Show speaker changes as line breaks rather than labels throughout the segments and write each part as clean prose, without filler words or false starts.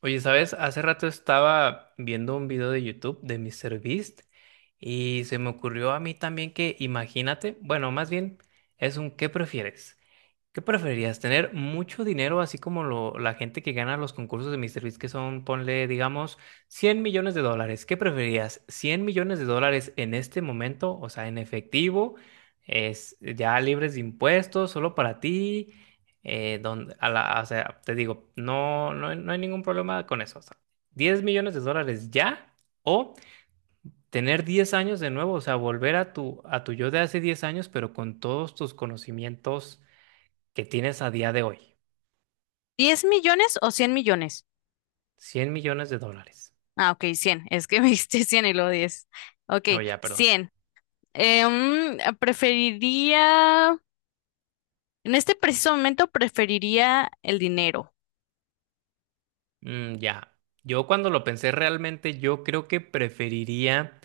Oye, ¿sabes? Hace rato estaba viendo un video de YouTube de míster Beast y se me ocurrió a mí también que, imagínate, bueno, más bien es un ¿qué prefieres? ¿Qué preferirías? ¿Tener mucho dinero, así como la gente que gana los concursos de MrBeast, que son, ponle, digamos, $100 millones? ¿Qué preferirías? ¿$100 millones en este momento, o sea, en efectivo, es ya libres de impuestos, solo para ti? ¿Donde, o sea, te digo, no, no, no hay ningún problema con eso? O sea, 10 millones de dólares ya, o tener 10 años de nuevo, o sea, volver a tu yo de hace 10 años, pero con todos tus conocimientos que tienes a día de hoy.
¿Diez millones o 100 millones?
$100 millones.
Ah, ok, 100. Es que me diste 100 y luego 10. Ok,
No, ya, perdón.
100. Preferiría, en este preciso momento preferiría el dinero.
Mm, ya. Yo cuando lo pensé realmente, yo creo que preferiría,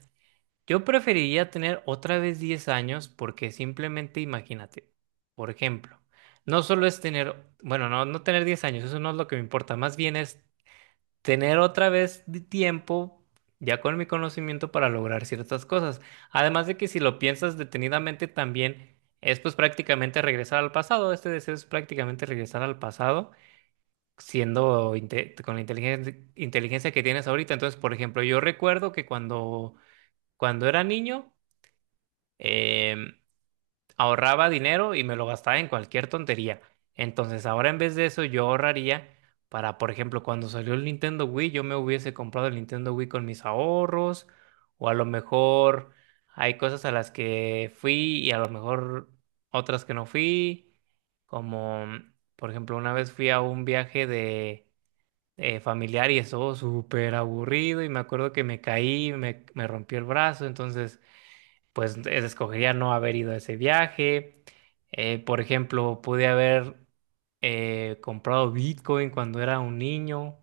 yo preferiría tener otra vez 10 años porque simplemente imagínate, por ejemplo, no solo es tener, bueno, no, no tener 10 años, eso no es lo que me importa, más bien es tener otra vez de tiempo, ya con mi conocimiento, para lograr ciertas cosas. Además de que si lo piensas detenidamente también es pues prácticamente regresar al pasado, este deseo es prácticamente regresar al pasado, siendo con la inteligencia, que tienes ahorita. Entonces, por ejemplo, yo recuerdo que cuando era niño, em, ahorraba dinero y me lo gastaba en cualquier tontería. Entonces, ahora en vez de eso, yo ahorraría para, por ejemplo, cuando salió el Nintendo Wii, yo me hubiese comprado el Nintendo Wii con mis ahorros, o a lo mejor hay cosas a las que fui y a lo mejor otras que no fui, como, mm, por ejemplo, una vez fui a un viaje de familiar y estuvo súper aburrido y me acuerdo que me caí, me rompí el brazo, entonces pues escogería no haber ido a ese viaje. Por ejemplo, pude haber comprado Bitcoin cuando era un niño.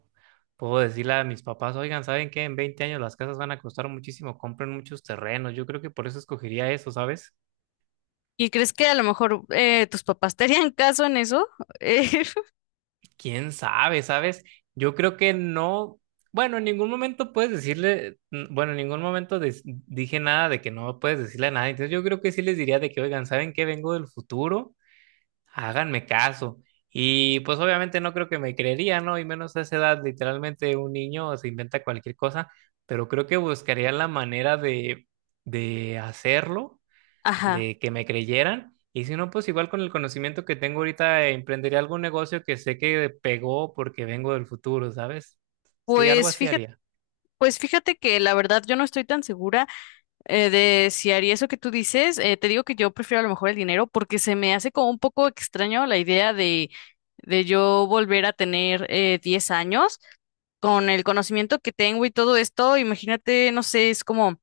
Puedo decirle a mis papás, oigan, ¿saben qué? En 20 años las casas van a costar muchísimo, compren muchos terrenos. Yo creo que por eso escogería eso, ¿sabes?
¿Y crees que a lo mejor tus papás te harían caso en eso? Eh,
¿Quién sabe, sabes? Yo creo que no, bueno, en ningún momento puedes decirle, bueno, en ningún momento dije nada de que no puedes decirle a nadie. Entonces yo creo que sí les diría de que, oigan, ¿saben qué? Vengo del futuro. Háganme caso. Y pues obviamente no creo que me creería, ¿no? Y menos a esa edad, literalmente un niño se inventa cualquier cosa, pero creo que buscaría la manera de hacerlo,
ajá.
de que me creyeran. Y si no, pues igual con el conocimiento que tengo ahorita, emprendería algún negocio que sé que pegó porque vengo del futuro, ¿sabes? Sí, algo
Pues
así
fíjate,
haría.
pues fíjate que la verdad yo no estoy tan segura. De si haría eso que tú dices, te digo que yo prefiero a lo mejor el dinero porque se me hace como un poco extraño la idea de yo volver a tener 10 años con el conocimiento que tengo y todo esto. Imagínate, no sé, es como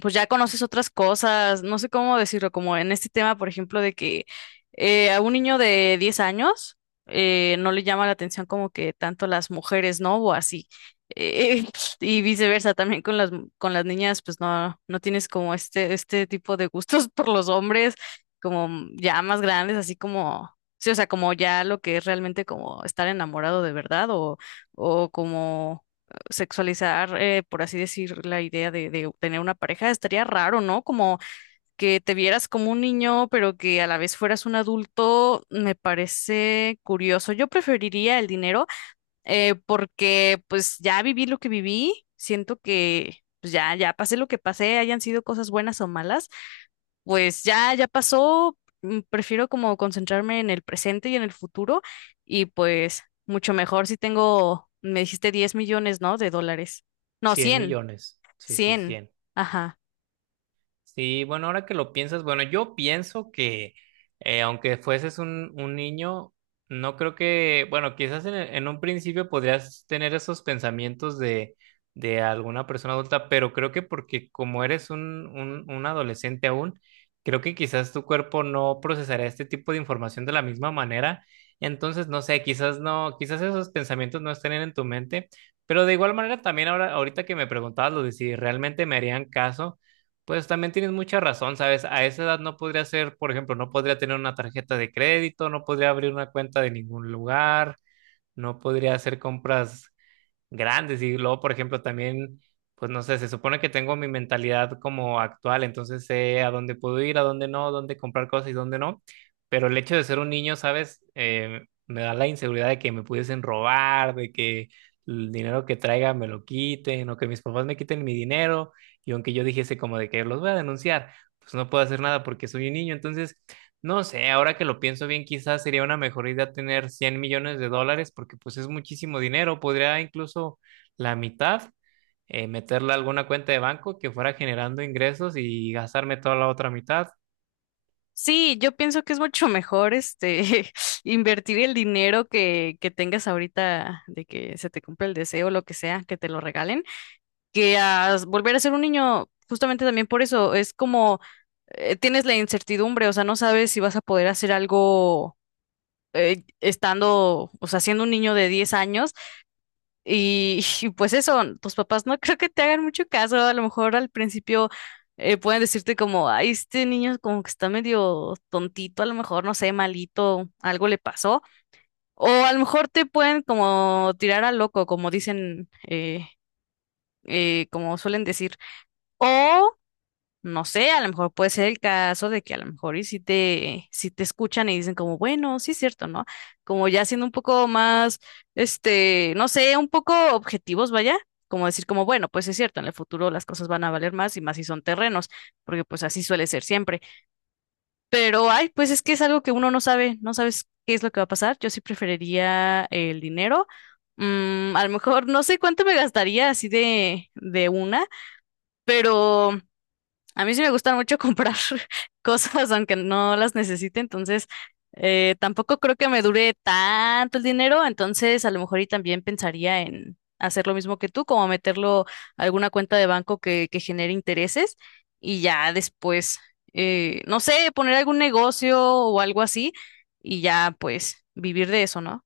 pues ya conoces otras cosas, no sé cómo decirlo, como en este tema, por ejemplo, de que a un niño de 10 años no le llama la atención como que tanto las mujeres, ¿no? O así. Eh, y viceversa, también con con las niñas, pues no, no tienes como este tipo de gustos por los hombres, como ya más grandes, así como, sí, o sea, como ya lo que es realmente como estar enamorado de verdad o como sexualizar, por así decir, la idea de tener una pareja, estaría raro, ¿no? Como que te vieras como un niño, pero que a la vez fueras un adulto, me parece curioso. Yo preferiría el dinero porque pues ya viví lo que viví, siento que pues ya, ya pasé lo que pasé, hayan sido cosas buenas o malas, pues ya, ya pasó, prefiero como concentrarme en el presente y en el futuro y pues mucho mejor si tengo, me dijiste 10 millones, ¿no? De dólares. No,
cien
cien.
millones. Sí, sí,
Cien.
100.
Ajá.
Sí, bueno, ahora que lo piensas, bueno, yo pienso que aunque fueses un niño, no creo que, bueno, quizás en un principio podrías tener esos pensamientos de alguna persona adulta, pero creo que porque como eres un adolescente aún, creo que quizás tu cuerpo no procesará este tipo de información de la misma manera. Entonces, no sé, quizás no, quizás esos pensamientos no estén en tu mente, pero de igual manera también ahora, ahorita que me preguntabas lo de si realmente me harían caso. Pues también tienes mucha razón, ¿sabes? A esa edad no podría ser, por ejemplo, no podría tener una tarjeta de crédito, no podría abrir una cuenta de ningún lugar, no podría hacer compras grandes. Y luego, por ejemplo, también, pues no sé, se supone que tengo mi mentalidad como actual, entonces sé a dónde puedo ir, a dónde no, dónde comprar cosas y dónde no. Pero el hecho de ser un niño, ¿sabes? Me da la inseguridad de que me pudiesen robar, de que el dinero que traiga me lo quiten, o que mis papás me quiten mi dinero. Y aunque yo dijese como de que los voy a denunciar, pues no puedo hacer nada porque soy un niño. Entonces, no sé, ahora que lo pienso bien, quizás sería una mejor idea tener $100 millones porque pues es muchísimo dinero. Podría incluso la mitad meterla a alguna cuenta de banco que fuera generando ingresos y gastarme toda la otra mitad.
Sí, yo pienso que es mucho mejor este invertir el dinero que tengas ahorita de que se te cumpla el deseo, lo que sea, que te lo regalen, que a volver a ser un niño, justamente también por eso, es como tienes la incertidumbre, o sea, no sabes si vas a poder hacer algo estando, o sea, siendo un niño de 10 años y, y pues eso, tus papás no creo que te hagan mucho caso, a lo mejor al principio pueden decirte como, ay, este niño como que está medio tontito, a lo mejor, no sé, malito, algo le pasó, o a lo mejor te pueden como tirar a loco, como dicen, como suelen decir, o no sé, a lo mejor puede ser el caso de que a lo mejor y si te, si te escuchan y dicen como, bueno, sí es cierto, ¿no? Como ya siendo un poco más, este, no sé, un poco objetivos, vaya, como decir como, bueno, pues es cierto, en el futuro las cosas van a valer más y más si son terrenos, porque pues así suele ser siempre. Pero, ay, pues es que es algo que uno no sabe, no sabes qué es lo que va a pasar. Yo sí preferiría el dinero. Mm, a lo mejor no sé cuánto me gastaría así de una, pero... A mí sí me gusta mucho comprar cosas aunque no las necesite, entonces tampoco creo que me dure tanto el dinero, entonces a lo mejor y también pensaría en hacer lo mismo que tú, como meterlo a alguna cuenta de banco que genere intereses y ya después, no sé, poner algún negocio o algo así y ya pues vivir de eso, ¿no?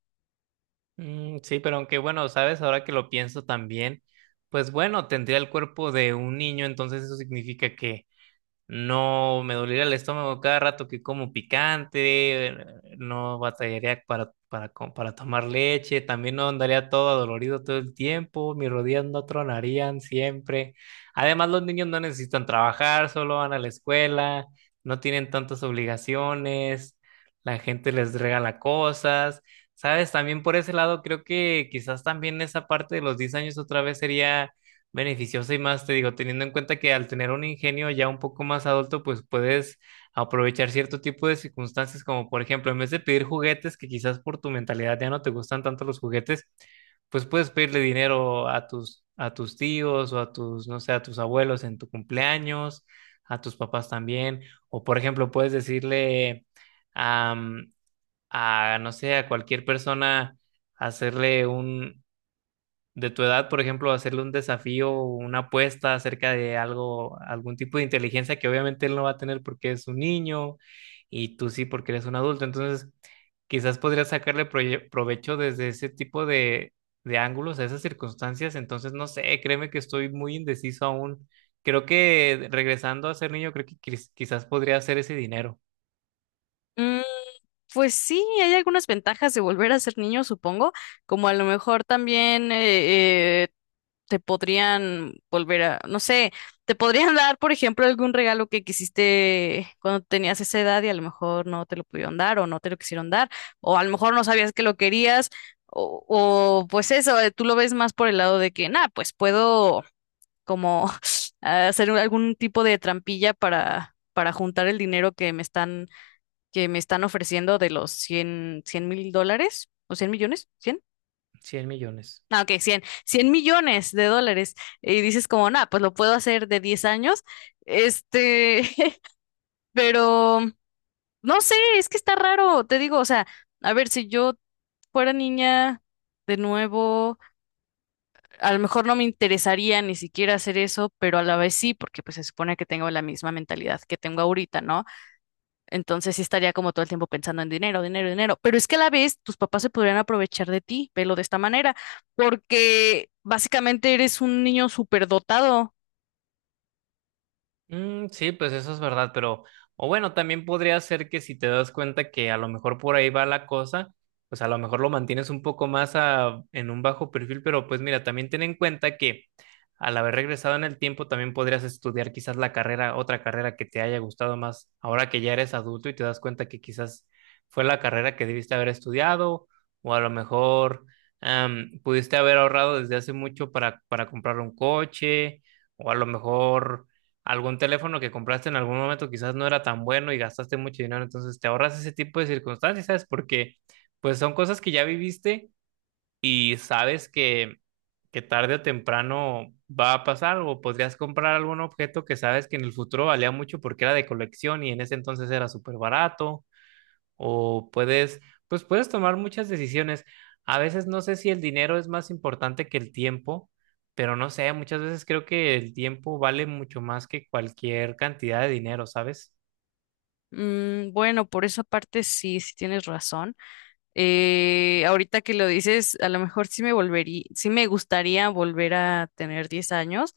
Mm, sí, pero aunque bueno, sabes, ahora que lo pienso también, pues bueno, tendría el cuerpo de un niño, entonces eso significa que no me dolería el estómago cada rato que como picante, no batallaría para tomar leche, también no andaría todo adolorido todo el tiempo, mis rodillas no tronarían siempre. Además, los niños no necesitan trabajar, solo van a la escuela, no tienen tantas obligaciones, la gente les regala cosas, ¿sabes? También por ese lado creo que quizás también esa parte de los 10 años otra vez sería beneficiosa y más, te digo, teniendo en cuenta que al tener un ingenio ya un poco más adulto, pues puedes aprovechar cierto tipo de circunstancias, como por ejemplo, en vez de pedir juguetes, que quizás por tu mentalidad ya no te gustan tanto los juguetes, pues puedes pedirle dinero a tus tíos o a tus, no sé, a tus abuelos en tu cumpleaños, a tus papás también, o por ejemplo, puedes decirle am, a, no sé, a cualquier persona, hacerle un, de tu edad, por ejemplo, hacerle un desafío, o una apuesta acerca de algo, algún tipo de inteligencia que obviamente él no va a tener porque es un niño y tú sí porque eres un adulto. Entonces, quizás podrías sacarle provecho desde ese tipo de ángulos a esas circunstancias. Entonces, no sé, créeme que estoy muy indeciso aún. Creo que regresando a ser niño, creo que quizás podría hacer ese dinero,
Mm. Pues sí, hay algunas ventajas de volver a ser niño, supongo, como a lo mejor también te podrían volver a, no sé, te podrían dar, por ejemplo, algún regalo que quisiste cuando tenías esa edad y a lo mejor no te lo pudieron dar o no te lo quisieron dar, o a lo mejor no sabías que lo querías, o, pues eso, tú lo ves más por el lado de que, nada, pues puedo como algún tipo de trampilla para juntar el dinero que me están ofreciendo de los cien mil dólares o 100 millones, cien.
100 millones.
No, ok, cien millones de dólares. Y dices como, nada, pues lo puedo hacer de 10 años. Este, pero no sé, es que está raro, te digo, o sea, a ver, si yo fuera niña de nuevo, a lo mejor no me interesaría ni siquiera hacer eso, pero a la vez sí, porque pues se supone que tengo la misma mentalidad que tengo ahorita, ¿no? Entonces sí estaría como todo el tiempo pensando en dinero, dinero, dinero. Pero es que a la vez tus papás se podrían aprovechar de ti, velo de esta manera, porque básicamente eres un niño superdotado.
Mm, sí, pues eso es verdad, pero, o bueno, también podría ser que si te das cuenta que a lo mejor por ahí va la cosa, pues a lo mejor lo mantienes un poco más en un bajo perfil, pero pues mira, también ten en cuenta que al haber regresado en el tiempo también podrías estudiar quizás la carrera, otra carrera que te haya gustado más, ahora que ya eres adulto y te das cuenta que quizás fue la carrera que debiste haber estudiado, o a lo mejor pudiste haber ahorrado desde hace mucho para comprar un coche, o a lo mejor algún teléfono que compraste en algún momento quizás no era tan bueno y gastaste mucho dinero, entonces te ahorras ese tipo de circunstancias, ¿sabes? Porque pues son cosas que ya viviste y sabes que tarde o temprano va a pasar o podrías comprar algún objeto que sabes que en el futuro valía mucho porque era de colección y en ese entonces era súper barato o puedes, pues puedes tomar muchas decisiones. A veces no sé si el dinero es más importante que el tiempo, pero no sé, muchas veces creo que el tiempo vale mucho más que cualquier cantidad de dinero, ¿sabes?
Mm, bueno, por esa parte sí, sí tienes razón. Ahorita que lo dices, a lo mejor sí me volvería, sí me gustaría volver a tener 10 años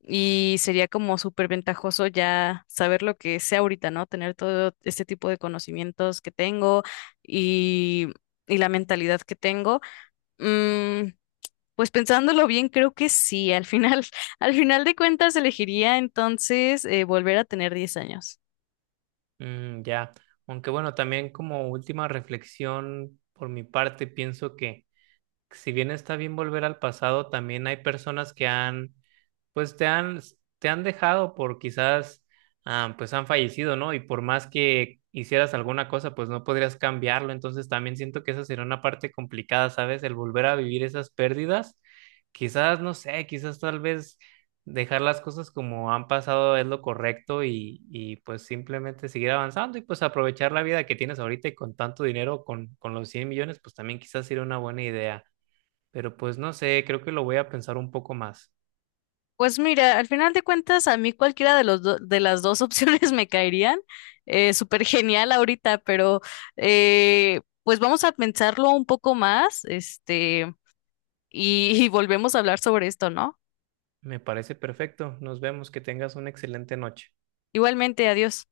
y sería como súper ventajoso ya saber lo que sé ahorita, ¿no? Tener todo este tipo de conocimientos que tengo y y la mentalidad que tengo. Mm, pues pensándolo bien, creo que sí. Al final, al final de cuentas, elegiría entonces volver a tener 10 años.
Mm, ya. Aunque bueno, también como última reflexión por mi parte, pienso que si bien está bien volver al pasado, también hay personas que han pues te han dejado por quizás, pues han fallecido, ¿no? Y por más que hicieras alguna cosa, pues no podrías cambiarlo. Entonces también siento que esa sería una parte complicada, ¿sabes? El volver a vivir esas pérdidas. Quizás, no sé, quizás tal vez dejar las cosas como han pasado es lo correcto y pues simplemente seguir avanzando y pues aprovechar la vida que tienes ahorita y con tanto dinero, con los 100 millones, pues también quizás sería una buena idea. Pero pues no sé, creo que lo voy a pensar un poco más.
Pues mira, al final de cuentas, a mí cualquiera de los de las dos opciones me caerían. Súper genial ahorita, pero pues vamos a pensarlo un poco más, este, y y volvemos a hablar sobre esto, ¿no?
Me parece perfecto. Nos vemos. Que tengas una excelente noche.
Igualmente, adiós.